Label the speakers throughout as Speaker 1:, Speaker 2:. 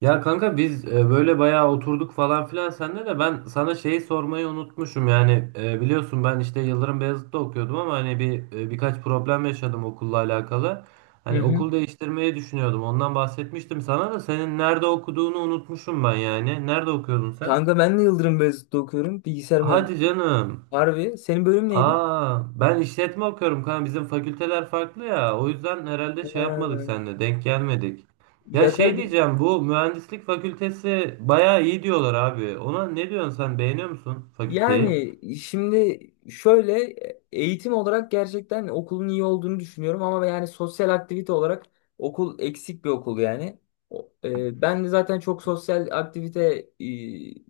Speaker 1: Ya kanka biz böyle bayağı oturduk falan filan senle de ben sana şeyi sormayı unutmuşum yani biliyorsun ben işte Yıldırım Beyazıt'ta okuyordum ama hani birkaç problem yaşadım okulla alakalı.
Speaker 2: Hı
Speaker 1: Hani
Speaker 2: hı.
Speaker 1: okul değiştirmeyi düşünüyordum, ondan bahsetmiştim sana da, senin nerede okuduğunu unutmuşum ben yani. Nerede okuyordun sen?
Speaker 2: Kanka ben de Yıldırım Beyazıt'ta okuyorum. Bilgisayar
Speaker 1: Hadi
Speaker 2: mühendisliği.
Speaker 1: canım.
Speaker 2: Harbi. Senin bölüm neydi?
Speaker 1: Aa, ben işletme okuyorum kanka. Bizim fakülteler farklı ya. O yüzden herhalde şey yapmadık
Speaker 2: Ha,
Speaker 1: seninle. Denk gelmedik. Ya
Speaker 2: yatay
Speaker 1: şey
Speaker 2: bir...
Speaker 1: diyeceğim, bu mühendislik fakültesi bayağı iyi diyorlar abi. Ona ne diyorsun sen, beğeniyor musun fakülteyi?
Speaker 2: Yani şimdi, şöyle, eğitim olarak gerçekten okulun iyi olduğunu düşünüyorum ama yani sosyal aktivite olarak okul eksik bir okul yani. Ben de zaten çok sosyal aktivite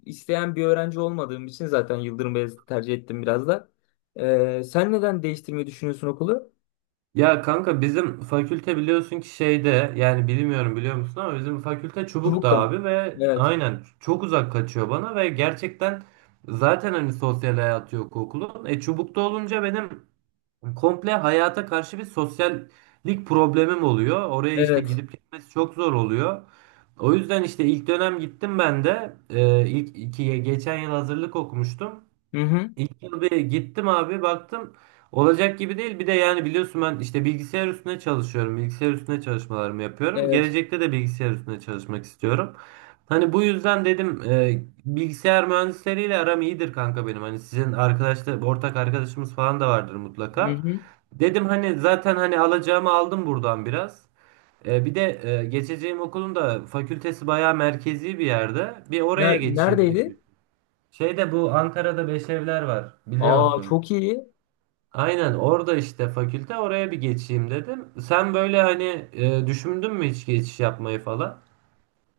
Speaker 2: isteyen bir öğrenci olmadığım için zaten Yıldırım Beyazıt'ı tercih ettim biraz da. Sen neden değiştirmeyi düşünüyorsun okulu?
Speaker 1: Ya kanka bizim fakülte biliyorsun ki şeyde, yani bilmiyorum biliyor musun ama bizim fakülte
Speaker 2: Çubuk'ta
Speaker 1: Çubuk'ta
Speaker 2: mı?
Speaker 1: abi ve
Speaker 2: Evet.
Speaker 1: aynen çok uzak kaçıyor bana ve gerçekten zaten hani sosyal hayatı yok okulun. Çubuk'ta olunca benim komple hayata karşı bir sosyallik problemim oluyor. Oraya işte
Speaker 2: Evet.
Speaker 1: gidip gitmesi çok zor oluyor. O yüzden işte ilk dönem gittim ben de. Geçen yıl hazırlık okumuştum.
Speaker 2: Hı hı.
Speaker 1: İlk yıl bir gittim abi, baktım olacak gibi değil. Bir de yani biliyorsun ben işte bilgisayar üstüne çalışıyorum. Bilgisayar üstüne çalışmalarımı yapıyorum.
Speaker 2: Evet.
Speaker 1: Gelecekte de bilgisayar üstüne çalışmak istiyorum. Hani bu yüzden dedim bilgisayar mühendisleriyle aram iyidir kanka benim. Hani sizin arkadaşlar, ortak arkadaşımız falan da vardır
Speaker 2: Hı
Speaker 1: mutlaka.
Speaker 2: hı.
Speaker 1: Dedim hani zaten hani alacağımı aldım buradan biraz. Bir de geçeceğim okulun da fakültesi bayağı merkezi bir yerde. Bir oraya geçeyim diye.
Speaker 2: Neredeydi?
Speaker 1: Şeyde bu Ankara'da Beşevler var
Speaker 2: Aa,
Speaker 1: biliyorsun.
Speaker 2: çok iyi.
Speaker 1: Aynen orada işte fakülte, oraya bir geçeyim dedim. Sen böyle hani düşündün mü hiç geçiş yapmayı falan?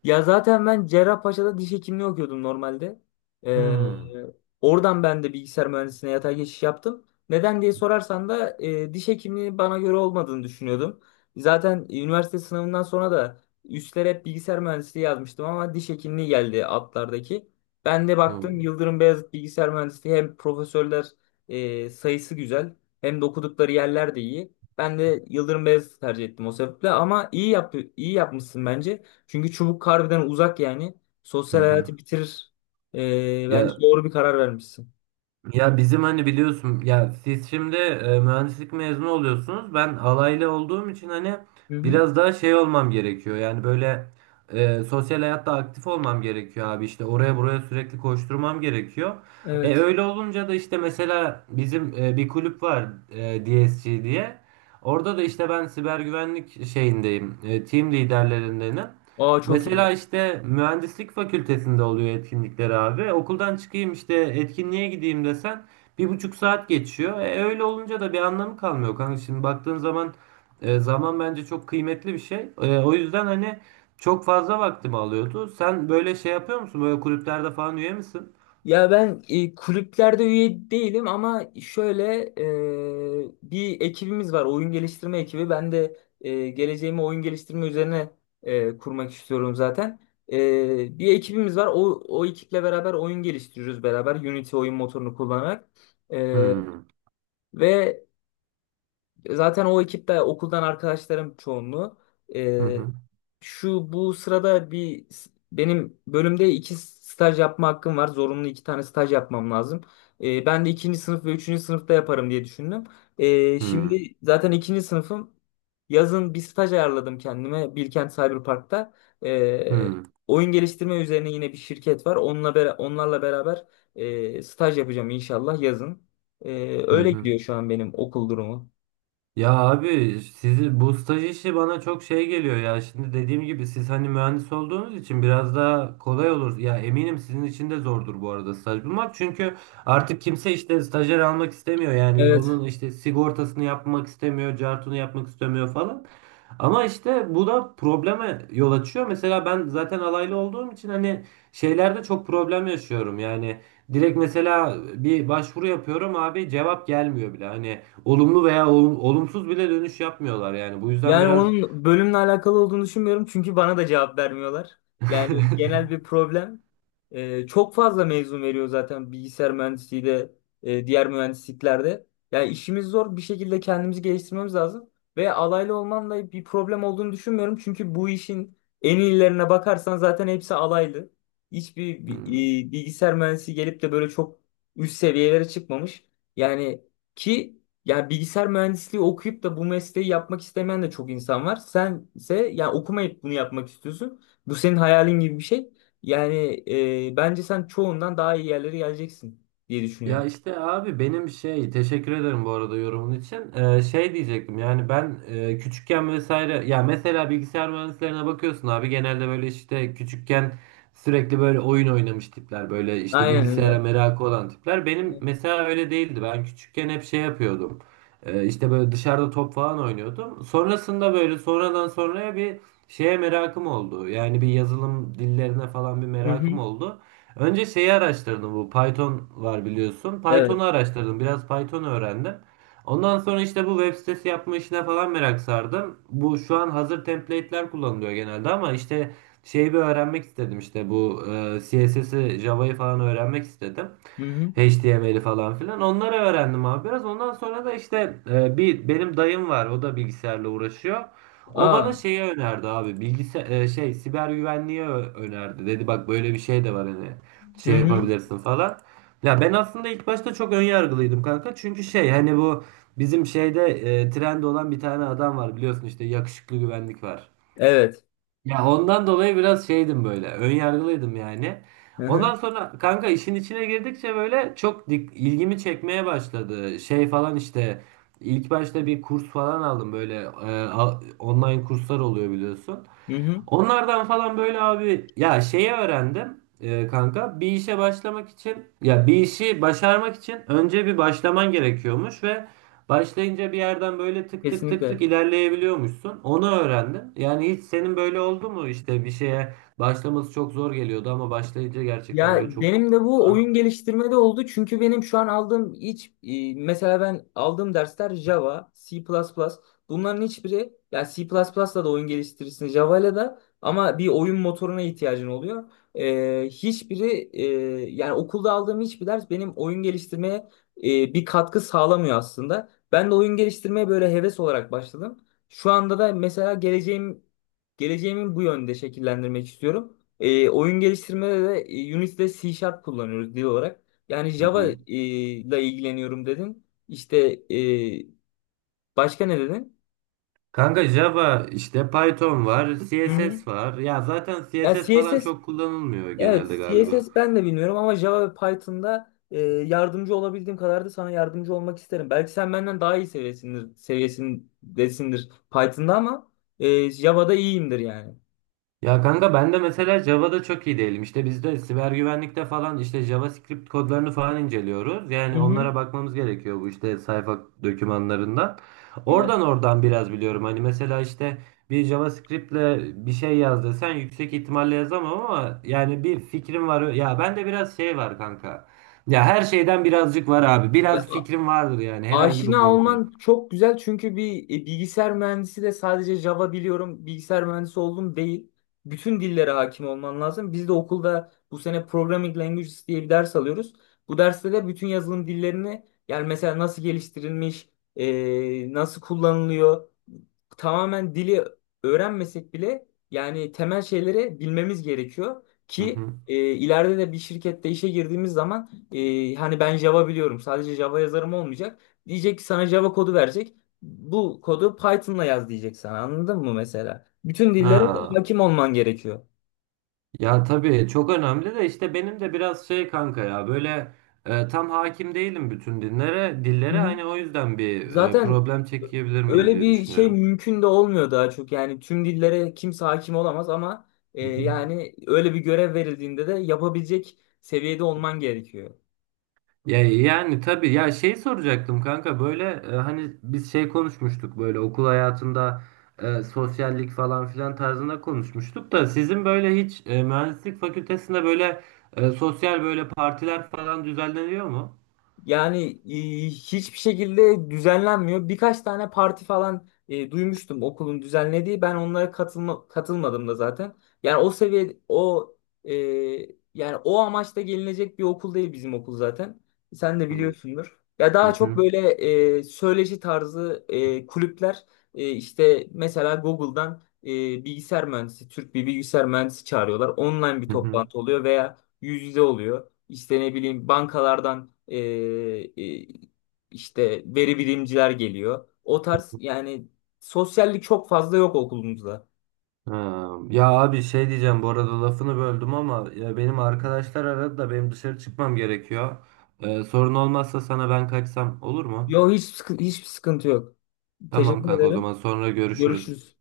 Speaker 2: Ya zaten ben Cerrahpaşa'da diş hekimliği okuyordum normalde. Ee,
Speaker 1: Hmm.
Speaker 2: Oradan ben de bilgisayar mühendisliğine yatay geçiş yaptım. Neden diye sorarsan da diş hekimliği bana göre olmadığını düşünüyordum. Zaten üniversite sınavından sonra da üstlere hep bilgisayar mühendisliği yazmıştım ama diş hekimliği geldi altlardaki. Ben de baktım
Speaker 1: Hmm.
Speaker 2: Yıldırım Beyazıt Bilgisayar Mühendisliği hem profesörler sayısı güzel hem de okudukları yerler de iyi. Ben de Yıldırım Beyazıt'ı tercih ettim o sebeple ama iyi yapmışsın bence. Çünkü çubuk harbiden uzak yani.
Speaker 1: Hı.
Speaker 2: Sosyal
Speaker 1: Hı
Speaker 2: hayatı bitirir. Bence
Speaker 1: ya.
Speaker 2: doğru bir karar vermişsin.
Speaker 1: Ya bizim hani biliyorsun ya, siz şimdi mühendislik mezunu oluyorsunuz. Ben alaylı olduğum için hani
Speaker 2: Hı hı.
Speaker 1: biraz daha şey olmam gerekiyor. Yani böyle sosyal hayatta aktif olmam gerekiyor abi. İşte oraya buraya sürekli koşturmam gerekiyor. E
Speaker 2: Evet.
Speaker 1: öyle olunca da işte mesela bizim bir kulüp var, DSG diye. Orada da işte ben siber güvenlik şeyindeyim. Team liderlerindenim.
Speaker 2: Aa, çok iyi.
Speaker 1: Mesela işte mühendislik fakültesinde oluyor etkinlikleri abi. Okuldan çıkayım işte etkinliğe gideyim desen 1,5 saat geçiyor. Öyle olunca da bir anlamı kalmıyor kanka. Şimdi baktığın zaman zaman bence çok kıymetli bir şey. O yüzden hani çok fazla vaktimi alıyordu. Sen böyle şey yapıyor musun? Böyle kulüplerde falan üye misin?
Speaker 2: Ya ben kulüplerde üye değilim ama şöyle, bir ekibimiz var. Oyun geliştirme ekibi. Ben de geleceğimi oyun geliştirme üzerine kurmak istiyorum zaten. E, bir ekibimiz var. O ekiple beraber oyun geliştiriyoruz beraber. Unity oyun motorunu kullanarak. E,
Speaker 1: Hmm.
Speaker 2: ve Zaten o ekipte okuldan arkadaşlarım çoğunluğu.
Speaker 1: Hı
Speaker 2: Ee,
Speaker 1: hı.
Speaker 2: şu bu sırada benim bölümde iki staj yapma hakkım var. Zorunlu iki tane staj yapmam lazım. Ben de ikinci sınıf ve üçüncü sınıfta yaparım diye düşündüm.
Speaker 1: Hmm.
Speaker 2: Şimdi zaten ikinci sınıfım. Yazın bir staj ayarladım kendime Bilkent Cyberpark'ta. Ee,
Speaker 1: Hmm.
Speaker 2: Oyun geliştirme üzerine yine bir şirket var. Onlarla beraber staj yapacağım inşallah yazın.
Speaker 1: Hı
Speaker 2: Öyle
Speaker 1: hı.
Speaker 2: gidiyor şu an benim okul durumu.
Speaker 1: Ya abi, sizi bu staj işi bana çok şey geliyor ya. Şimdi dediğim gibi siz hani mühendis olduğunuz için biraz daha kolay olur. Ya eminim sizin için de zordur bu arada staj bulmak. Çünkü artık kimse işte stajyer almak istemiyor. Yani
Speaker 2: Evet.
Speaker 1: onun işte sigortasını yapmak istemiyor, cartunu yapmak istemiyor falan. Ama işte bu da probleme yol açıyor. Mesela ben zaten alaylı olduğum için hani şeylerde çok problem yaşıyorum. Yani direkt mesela bir başvuru yapıyorum abi, cevap gelmiyor bile. Hani olumlu veya olumsuz bile dönüş yapmıyorlar yani. Bu yüzden
Speaker 2: Yani
Speaker 1: biraz...
Speaker 2: onun bölümle alakalı olduğunu düşünmüyorum çünkü bana da cevap vermiyorlar. Yani genel bir problem. Çok fazla mezun veriyor zaten bilgisayar mühendisliği de diğer mühendisliklerde. Yani işimiz zor, bir şekilde kendimizi geliştirmemiz lazım. Ve alaylı olman da bir problem olduğunu düşünmüyorum. Çünkü bu işin en iyilerine bakarsan zaten hepsi alaylı. Hiçbir bi-
Speaker 1: Hmm.
Speaker 2: e, bilgisayar mühendisi gelip de böyle çok üst seviyelere çıkmamış. Yani ki yani bilgisayar mühendisliği okuyup da bu mesleği yapmak istemeyen de çok insan var. Sense yani okumayıp bunu yapmak istiyorsun. Bu senin hayalin gibi bir şey. Yani, bence sen çoğundan daha iyi yerlere geleceksin diye
Speaker 1: Ya
Speaker 2: düşünüyorum.
Speaker 1: işte abi benim şey, teşekkür ederim bu arada yorumun için. Şey diyecektim yani ben küçükken vesaire, ya mesela bilgisayar mühendislerine bakıyorsun abi, genelde böyle işte küçükken sürekli böyle oyun oynamış tipler, böyle işte
Speaker 2: Aynen
Speaker 1: bilgisayara
Speaker 2: öyle.
Speaker 1: merakı olan tipler. Benim mesela öyle değildi. Ben küçükken hep şey yapıyordum. İşte böyle dışarıda top falan oynuyordum. Sonrasında böyle sonradan sonraya bir şeye merakım oldu. Yani bir yazılım dillerine falan bir
Speaker 2: Hı hı.
Speaker 1: merakım oldu. Önce şeyi araştırdım, bu Python var biliyorsun. Python'u
Speaker 2: Evet.
Speaker 1: araştırdım. Biraz Python öğrendim. Ondan sonra işte bu web sitesi yapma işine falan merak sardım. Bu şu an hazır template'ler kullanılıyor genelde ama işte şeyi bir öğrenmek istedim, işte bu CSS'i, Java'yı falan öğrenmek istedim.
Speaker 2: Hı hı.
Speaker 1: HTML'i falan filan. Onları öğrendim abi biraz. Ondan sonra da işte bir benim dayım var. O da bilgisayarla uğraşıyor. O bana
Speaker 2: Aa.
Speaker 1: şeyi önerdi abi. Bilgisayar şey, siber güvenliği önerdi. Dedi bak böyle bir şey de var, hani
Speaker 2: Hı
Speaker 1: şey
Speaker 2: hı.
Speaker 1: yapabilirsin falan. Ya ben aslında ilk başta çok ön yargılıydım kanka. Çünkü şey hani bu bizim şeyde trend olan bir tane adam var biliyorsun, işte yakışıklı güvenlik var.
Speaker 2: Evet.
Speaker 1: Ya ondan dolayı biraz şeydim, böyle ön yargılıydım yani.
Speaker 2: Hı
Speaker 1: Ondan
Speaker 2: hı.
Speaker 1: sonra kanka işin içine girdikçe böyle ilgimi çekmeye başladı. Şey falan işte ilk başta bir kurs falan aldım, böyle online kurslar oluyor biliyorsun.
Speaker 2: Hı hı.
Speaker 1: Onlardan falan böyle abi ya şeyi öğrendim, kanka bir işe başlamak için, ya bir işi başarmak için önce bir başlaman gerekiyormuş ve başlayınca bir yerden böyle tık tık tık tık
Speaker 2: Kesinlikle.
Speaker 1: ilerleyebiliyormuşsun. Onu öğrendim. Yani hiç senin böyle oldu mu, işte bir şeye başlaması çok zor geliyordu ama başlayınca gerçekten
Speaker 2: Ya
Speaker 1: böyle çok
Speaker 2: benim
Speaker 1: güzel
Speaker 2: de
Speaker 1: oldu
Speaker 2: bu oyun
Speaker 1: falan.
Speaker 2: geliştirmede oldu. Çünkü benim şu an aldığım hiç mesela ben aldığım dersler Java, C++. Bunların hiçbiri, ya C++'la da oyun geliştirirsin Java'yla da ama bir oyun motoruna ihtiyacın oluyor. E, hiçbiri e, Yani okulda aldığım hiçbir ders benim oyun geliştirmeye e, bir katkı sağlamıyor aslında. Ben de oyun geliştirmeye böyle heves olarak başladım. Şu anda da mesela geleceğimi bu yönde şekillendirmek istiyorum. E, oyun geliştirmede de Unity'de C Sharp kullanıyoruz dil olarak. Yani
Speaker 1: Hı
Speaker 2: Java
Speaker 1: hı.
Speaker 2: ile ilgileniyorum dedin. E, Başka ne dedin?
Speaker 1: Kanka Java işte, Python var,
Speaker 2: Hı hı.
Speaker 1: CSS var. Ya zaten
Speaker 2: Ya
Speaker 1: CSS falan
Speaker 2: CSS,
Speaker 1: çok kullanılmıyor
Speaker 2: evet
Speaker 1: genelde galiba.
Speaker 2: CSS ben de bilmiyorum ama Java ve Python'da yardımcı olabildiğim kadar da sana yardımcı olmak isterim. Belki sen benden daha iyi seviyesindesindir Python'da ama Java'da iyiyimdir yani.
Speaker 1: Ya kanka ben de mesela Java'da çok iyi değilim. İşte biz de siber güvenlikte falan işte JavaScript kodlarını falan inceliyoruz.
Speaker 2: Hı
Speaker 1: Yani
Speaker 2: hı.
Speaker 1: onlara bakmamız gerekiyor bu işte sayfa dokümanlarından.
Speaker 2: Evet.
Speaker 1: Oradan oradan biraz biliyorum. Hani mesela işte bir JavaScript'le bir şey yaz desen yüksek ihtimalle yazamam ama yani bir fikrim var. Ya bende biraz şey var kanka. Ya her şeyden birazcık var abi.
Speaker 2: Ya
Speaker 1: Biraz fikrim vardır yani herhangi bir
Speaker 2: Aşina
Speaker 1: konuda.
Speaker 2: olman çok güzel çünkü bir bilgisayar mühendisi de sadece Java biliyorum, bilgisayar mühendisi oldum değil. Bütün dillere hakim olman lazım. Biz de okulda bu sene Programming Languages diye bir ders alıyoruz. Bu derste de bütün yazılım dillerini, yani mesela nasıl geliştirilmiş, nasıl kullanılıyor, tamamen dili öğrenmesek bile yani temel şeyleri bilmemiz gerekiyor
Speaker 1: Hı
Speaker 2: ki
Speaker 1: hı.
Speaker 2: ileride de bir şirkette işe girdiğimiz zaman hani ben Java biliyorum, sadece Java yazarım olmayacak. Diyecek ki sana Java kodu verecek. Bu kodu Python'la yaz diyecek sana. Anladın mı mesela? Bütün dillere
Speaker 1: Ha.
Speaker 2: hakim olman gerekiyor.
Speaker 1: Ya tabii çok önemli de, işte benim de biraz şey kanka, ya böyle tam hakim değilim bütün
Speaker 2: Hı
Speaker 1: dillere,
Speaker 2: hı.
Speaker 1: hani o yüzden bir
Speaker 2: Zaten
Speaker 1: problem çekebilir miyim
Speaker 2: öyle
Speaker 1: diye
Speaker 2: bir şey
Speaker 1: düşünüyorum.
Speaker 2: mümkün de olmuyor daha çok. Yani tüm dillere kimse hakim olamaz ama
Speaker 1: Hı hı.
Speaker 2: yani öyle bir görev verildiğinde de yapabilecek seviyede olman gerekiyor.
Speaker 1: Ya yani tabii ya, şey soracaktım kanka, böyle hani biz şey konuşmuştuk, böyle okul hayatında sosyallik falan filan tarzında konuşmuştuk da, sizin böyle hiç mühendislik fakültesinde böyle sosyal böyle partiler falan düzenleniyor mu?
Speaker 2: Yani, hiçbir şekilde düzenlenmiyor. Birkaç tane parti falan duymuştum okulun düzenlediği. Ben onlara katılmadım da zaten. Yani o seviye o e, Yani o amaçla gelinecek bir okul değil bizim okul zaten. Sen de biliyorsundur. Ya
Speaker 1: Hı
Speaker 2: daha çok
Speaker 1: hı.
Speaker 2: böyle söyleşi tarzı kulüpler, işte mesela Google'dan bilgisayar mühendisi, Türk bir bilgisayar mühendisi çağırıyorlar. Online bir
Speaker 1: Hı hı.
Speaker 2: toplantı oluyor veya yüz yüze oluyor. İşte ne bileyim, bankalardan e, işte veri bilimciler geliyor. O tarz yani, sosyallik çok fazla yok okulumuzda.
Speaker 1: Ha, ya abi şey diyeceğim, bu arada lafını böldüm ama, ya benim arkadaşlar aradı da benim dışarı çıkmam gerekiyor. Sorun olmazsa sana, ben kaçsam olur mu?
Speaker 2: Yok, hiçbir sıkıntı yok.
Speaker 1: Tamam
Speaker 2: Teşekkür
Speaker 1: kanka, o zaman
Speaker 2: ederim.
Speaker 1: sonra görüşürüz.
Speaker 2: Görüşürüz.